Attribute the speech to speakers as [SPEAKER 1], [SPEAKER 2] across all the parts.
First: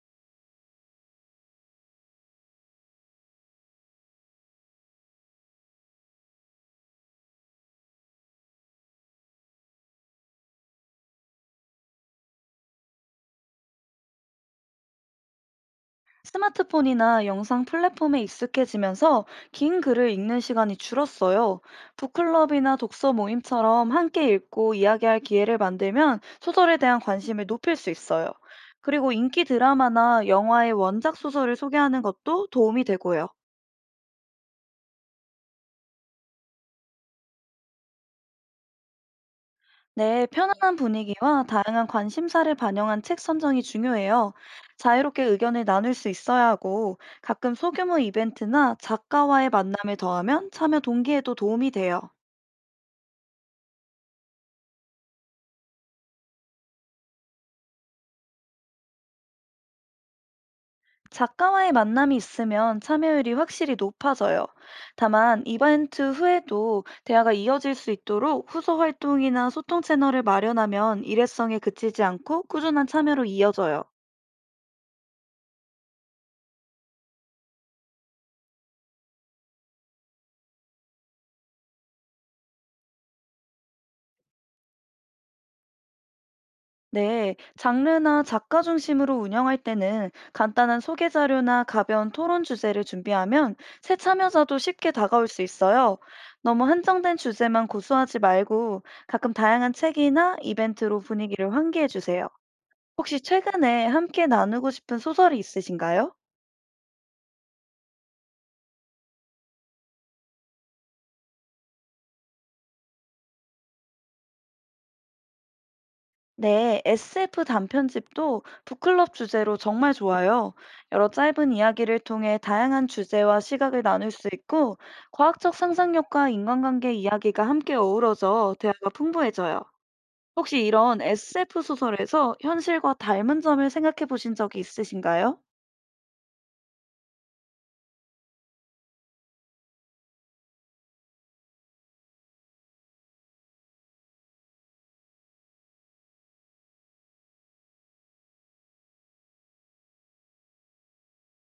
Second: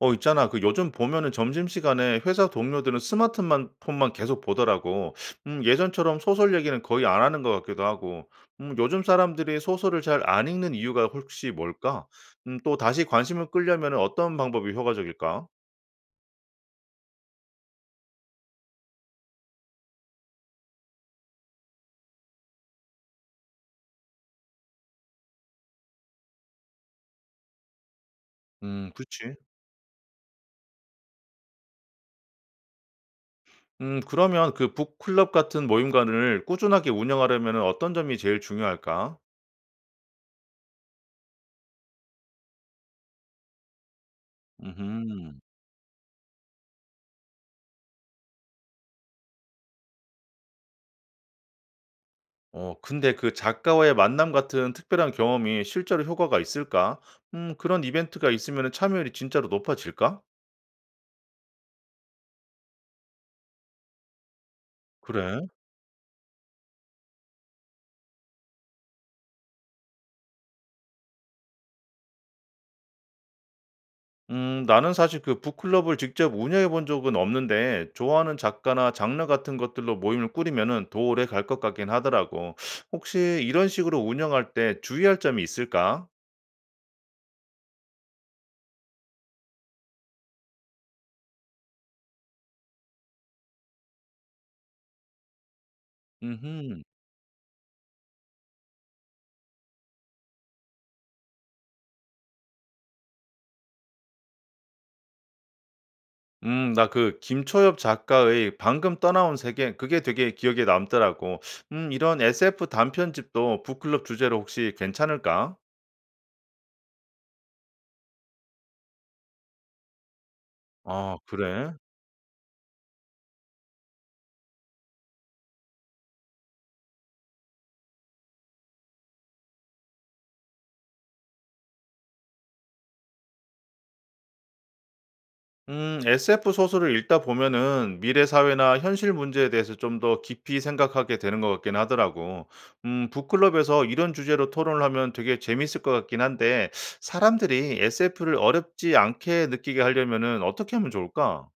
[SPEAKER 1] 어, 있잖아. 그 요즘 보면은 점심시간에 회사 동료들은 스마트만 폰만 계속 보더라고. 예전처럼 소설 얘기는 거의 안 하는 것 같기도 하고. 요즘 사람들이 소설을 잘 안 읽는 이유가 혹시 뭘까? 또 다시 관심을 끌려면 어떤 방법이 효과적일까?
[SPEAKER 2] 스마트폰이나 영상 플랫폼에 익숙해지면서 긴 글을 읽는 시간이 줄었어요. 북클럽이나 독서 모임처럼 함께 읽고 이야기할 기회를 만들면 소설에 대한 관심을 높일 수 있어요. 그리고
[SPEAKER 1] 그치.
[SPEAKER 2] 인기 드라마나 영화의 원작 소설을 소개하는 것도 도움이 되고요.
[SPEAKER 1] 그러면 그 북클럽 같은 모임관을 꾸준하게 운영하려면 어떤 점이 제일 중요할까?
[SPEAKER 2] 네, 편안한 분위기와 다양한 관심사를 반영한 책 선정이 중요해요. 자유롭게
[SPEAKER 1] 음
[SPEAKER 2] 의견을 나눌 수 있어야 하고 가끔 소규모 이벤트나 작가와의 만남을 더하면 참여 동기에도 도움이 돼요.
[SPEAKER 1] 어 근데 그 작가와의 만남 같은 특별한 경험이 실제로 효과가 있을까? 그런 이벤트가 있으면 참여율이 진짜로 높아질까?
[SPEAKER 2] 작가와의 만남이 있으면 참여율이 확실히 높아져요. 다만
[SPEAKER 1] 그래?
[SPEAKER 2] 이벤트 후에도 대화가 이어질 수 있도록 후속 활동이나 소통 채널을 마련하면 일회성에 그치지 않고 꾸준한 참여로 이어져요.
[SPEAKER 1] 나는 사실 그 북클럽을 직접 운영해 본 적은 없는데 좋아하는 작가나 장르 같은 것들로 모임을 꾸리면은 더 오래 갈 것 같긴 하더라고. 혹시 이런 식으로 운영할 때 주의할 점이 있을까?
[SPEAKER 2] 네, 장르나 작가 중심으로 운영할 때는 간단한 소개 자료나 가벼운 토론 주제를 준비하면 새 참여자도 쉽게 다가올 수 있어요. 너무
[SPEAKER 1] 음흠.
[SPEAKER 2] 한정된 주제만 고수하지 말고 가끔 다양한 책이나 이벤트로 분위기를 환기해 주세요. 혹시 최근에 함께 나누고 싶은 소설이 있으신가요?
[SPEAKER 1] 나 그 김초엽 작가의 방금 떠나온 세계 그게 되게 기억에 남더라고. 이런 SF 단편집도 북클럽 주제로 혹시 괜찮을까?
[SPEAKER 2] 네, SF 단편집도 북클럽 주제로 정말 좋아요. 여러
[SPEAKER 1] 아
[SPEAKER 2] 짧은
[SPEAKER 1] 그래?
[SPEAKER 2] 이야기를 통해 다양한 주제와 시각을 나눌 수 있고, 과학적 상상력과 인간관계 이야기가 함께 어우러져 대화가 풍부해져요. 혹시 이런 SF 소설에서 현실과 닮은 점을 생각해 보신 적이 있으신가요?
[SPEAKER 1] SF 소설을 읽다 보면은 미래 사회나 현실 문제에 대해서 좀 더 깊이 생각하게 되는 것 같긴 하더라고. 북클럽에서 이런 주제로 토론을 하면 되게 재밌을 것 같긴 한데 사람들이 SF를 어렵지 않게 느끼게 하려면은 어떻게 하면 좋을까?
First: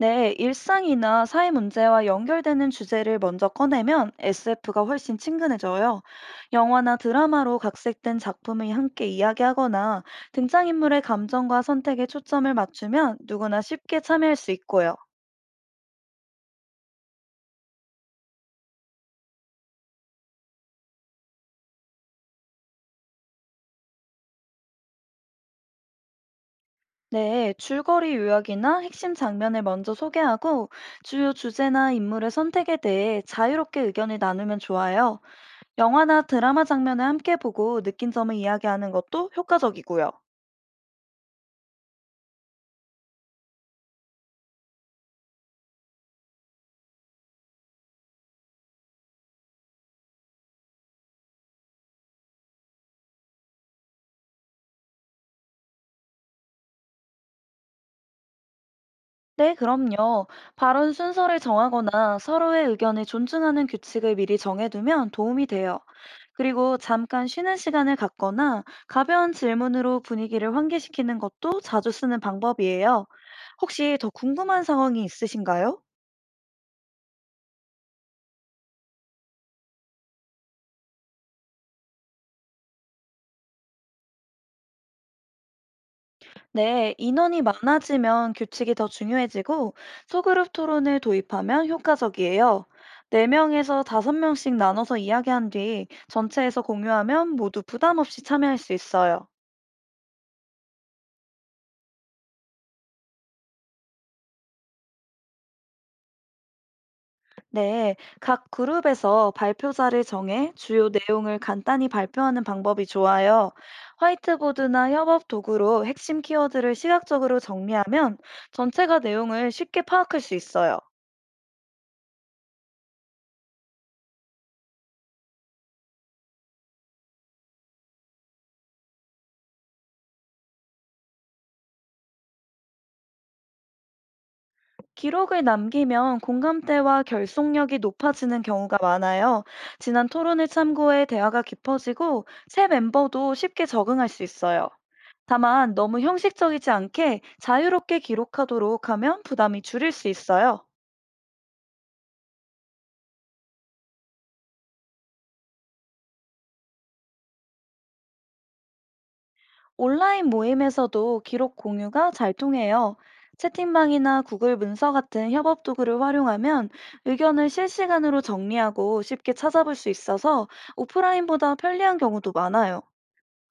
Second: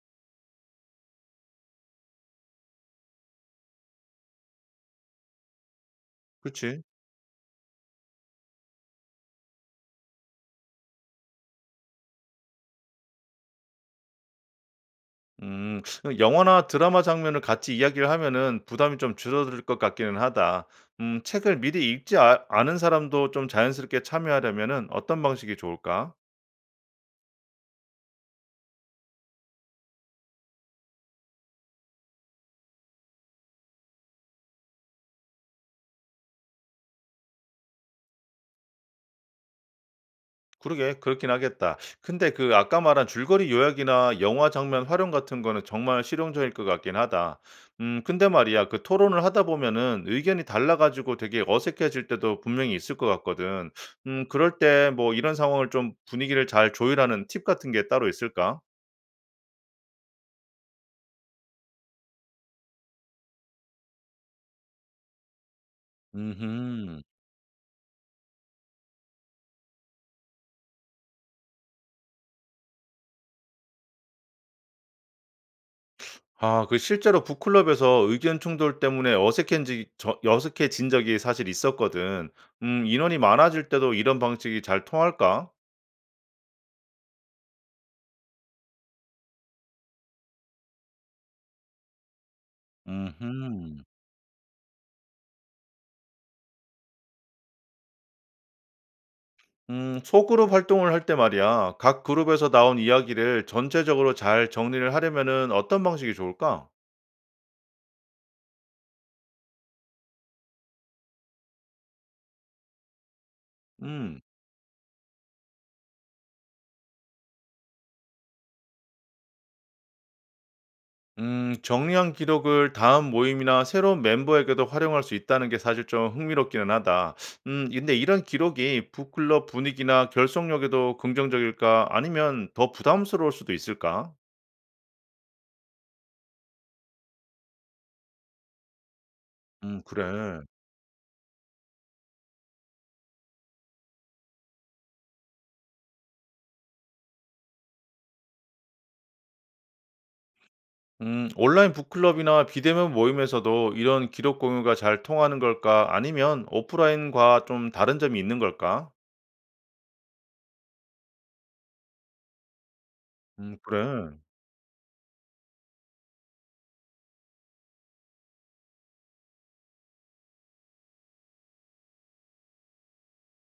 [SPEAKER 2] 네, 일상이나 사회 문제와 연결되는 주제를 먼저 꺼내면 SF가 훨씬 친근해져요.
[SPEAKER 1] 그치?
[SPEAKER 2] 영화나 드라마로 각색된 작품을 함께 이야기하거나 등장인물의 감정과 선택에 초점을 맞추면 누구나 쉽게 참여할 수 있고요.
[SPEAKER 1] 음. 그 영화나 드라마 장면을 같이 이야기를 하면은 부담이 좀 줄어들 것 같기는 하다. 책을 미리 읽지 않은 사람도 좀 자연스럽게 참여하려면은 어떤 방식이 좋을까?
[SPEAKER 2] 네, 줄거리 요약이나 핵심 장면을 먼저 소개하고 주요 주제나 인물의 선택에 대해 자유롭게 의견을 나누면 좋아요. 영화나 드라마 장면을 함께 보고 느낀 점을 이야기하는 것도 효과적이고요.
[SPEAKER 1] 그러게 그렇긴 하겠다. 근데 그 아까 말한 줄거리 요약이나 영화 장면 활용 같은 거는 정말 실용적일 것 같긴 하다. 근데 말이야 그 토론을 하다 보면은 의견이 달라 가지고 되게 어색해질 때도 분명히 있을 것 같거든. 그럴 때 뭐 이런 상황을 좀 분위기를 잘 조율하는 팁 같은 게 따로 있을까?
[SPEAKER 2] 네, 그럼요. 발언 순서를 정하거나 서로의 의견을 존중하는 규칙을 미리 정해두면 도움이 돼요. 그리고
[SPEAKER 1] 음흠.
[SPEAKER 2] 잠깐 쉬는 시간을 갖거나 가벼운 질문으로 분위기를 환기시키는 것도 자주 쓰는 방법이에요. 혹시 더 궁금한 상황이 있으신가요?
[SPEAKER 1] 아 그 실제로 북 클럽에서 의견 충돌 때문에 어색해지 저 어색해진 적이 사실 있었거든. 인원이 많아질 때도 이런 방식이 잘 통할까?
[SPEAKER 2] 네, 인원이 많아지면 규칙이 더 중요해지고 소그룹 토론을 도입하면 효과적이에요.
[SPEAKER 1] 음흠.
[SPEAKER 2] 4명에서 5명씩 나눠서 이야기한 뒤 전체에서 공유하면 모두 부담 없이 참여할 수 있어요.
[SPEAKER 1] 소그룹 활동을 할 때 말이야. 각 그룹에서 나온 이야기를 전체적으로 잘 정리를 하려면은 어떤 방식이 좋을까?
[SPEAKER 2] 네, 각 그룹에서 발표자를 정해 주요 내용을 간단히 발표하는 방법이 좋아요.
[SPEAKER 1] 음.
[SPEAKER 2] 화이트보드나 협업 도구로 핵심 키워드를 시각적으로 정리하면 전체가 내용을 쉽게 파악할 수 있어요.
[SPEAKER 1] 정리한 기록을 다음 모임이나 새로운 멤버에게도 활용할 수 있다는 게 사실 좀 흥미롭기는 하다. 근데 이런 기록이 북클럽 분위기나 결속력에도 긍정적일까? 아니면 더 부담스러울 수도 있을까?
[SPEAKER 2] 기록을 남기면 공감대와 결속력이 높아지는 경우가 많아요. 지난
[SPEAKER 1] 그래.
[SPEAKER 2] 토론을 참고해 대화가 깊어지고 새 멤버도 쉽게 적응할 수 있어요. 다만 너무 형식적이지 않게 자유롭게 기록하도록 하면 부담이 줄일 수 있어요.
[SPEAKER 1] 온라인 북클럽이나 비대면 모임에서도 이런 기록 공유가 잘 통하는 걸까? 아니면 오프라인과 좀 다른 점이 있는 걸까?
[SPEAKER 2] 온라인 모임에서도 기록 공유가 잘 통해요.
[SPEAKER 1] 그래.
[SPEAKER 2] 채팅방이나 구글 문서 같은 협업 도구를 활용하면 의견을 실시간으로 정리하고 쉽게 찾아볼 수 있어서 오프라인보다 편리한 경우도 많아요.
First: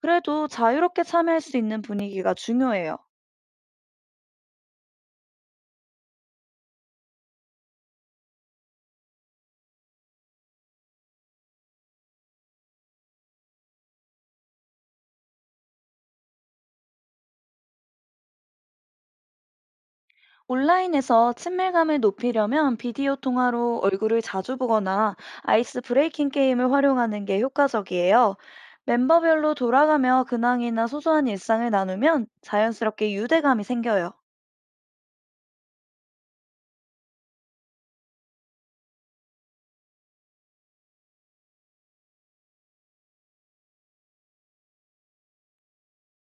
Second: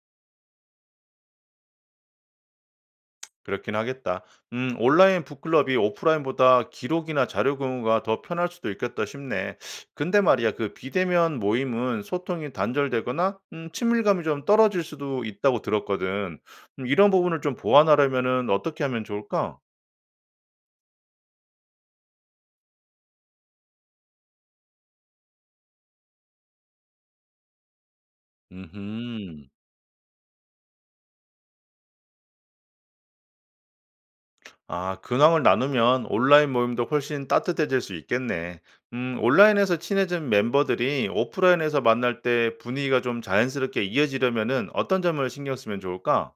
[SPEAKER 2] 그래도 자유롭게 참여할 수 있는 분위기가 중요해요.
[SPEAKER 1] 그렇긴 하겠다. 온라인 북클럽이 오프라인보다 기록이나 자료 공유가 더 편할 수도 있겠다 싶네. 근데 말이야, 그 비대면 모임은 소통이 단절되거나 친밀감이 좀 떨어질 수도 있다고 들었거든. 이런 부분을 좀 보완하려면은 어떻게 하면 좋을까?
[SPEAKER 2] 온라인에서 친밀감을 높이려면 비디오 통화로 얼굴을 자주 보거나 아이스 브레이킹 게임을 활용하는 게 효과적이에요.
[SPEAKER 1] 음.
[SPEAKER 2] 멤버별로 돌아가며 근황이나 소소한 일상을 나누면 자연스럽게 유대감이 생겨요.
[SPEAKER 1] 아, 근황을 나누면 온라인 모임도 훨씬 따뜻해질 수 있겠네. 온라인에서 친해진 멤버들이 오프라인에서 만날 때 분위기가 좀 자연스럽게 이어지려면은 어떤 점을 신경 쓰면 좋을까?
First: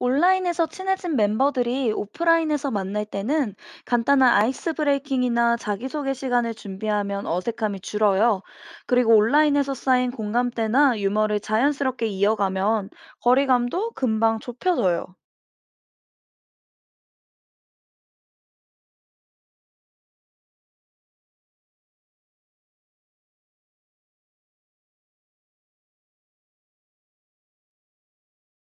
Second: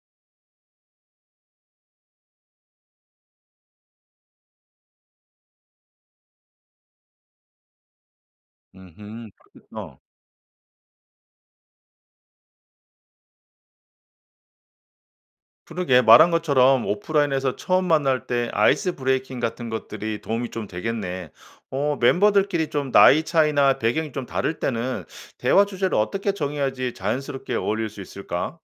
[SPEAKER 2] 온라인에서 친해진 멤버들이 오프라인에서 만날 때는 간단한 아이스 브레이킹이나 자기소개 시간을 준비하면 어색함이 줄어요. 그리고
[SPEAKER 1] 음흠.
[SPEAKER 2] 온라인에서
[SPEAKER 1] 그렇겠다.
[SPEAKER 2] 쌓인 공감대나 유머를 자연스럽게 이어가면 거리감도 금방 좁혀져요.
[SPEAKER 1] 그러게 말한 것처럼 오프라인에서 처음 만날 때 아이스 브레이킹 같은 것들이 도움이 좀 되겠네. 어, 멤버들끼리 좀 나이 차이나 배경이 좀 다를 때는 대화 주제를 어떻게 정해야지 자연스럽게 어울릴 수 있을까?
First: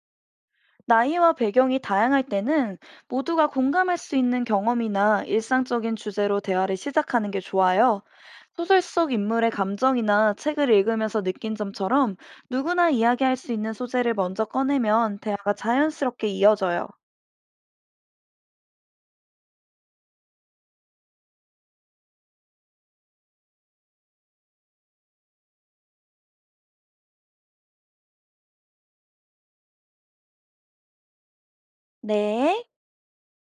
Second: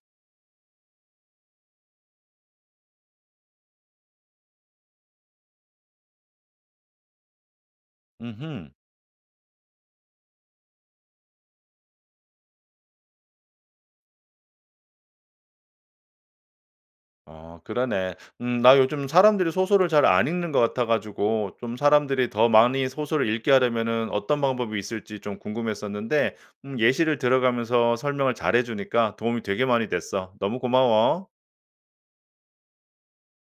[SPEAKER 2] 나이와 배경이 다양할 때는 모두가 공감할 수 있는 경험이나 일상적인 주제로 대화를 시작하는 게 좋아요.
[SPEAKER 1] 음
[SPEAKER 2] 소설 속 인물의 감정이나 책을 읽으면서 느낀 점처럼 누구나 이야기할 수 있는 소재를 먼저 꺼내면 대화가 자연스럽게 이어져요.
[SPEAKER 1] 어, 그러네. 나 요즘 사람들이 소설을 잘 안 읽는 것 같아가지고, 좀 사람들이 더 많이 소설을 읽게 하려면은 어떤 방법이 있을지 좀 궁금했었는데, 예시를 들어가면서 설명을 잘해주니까 도움이 되게 많이 됐어. 너무 고마워.
[SPEAKER 2] 네.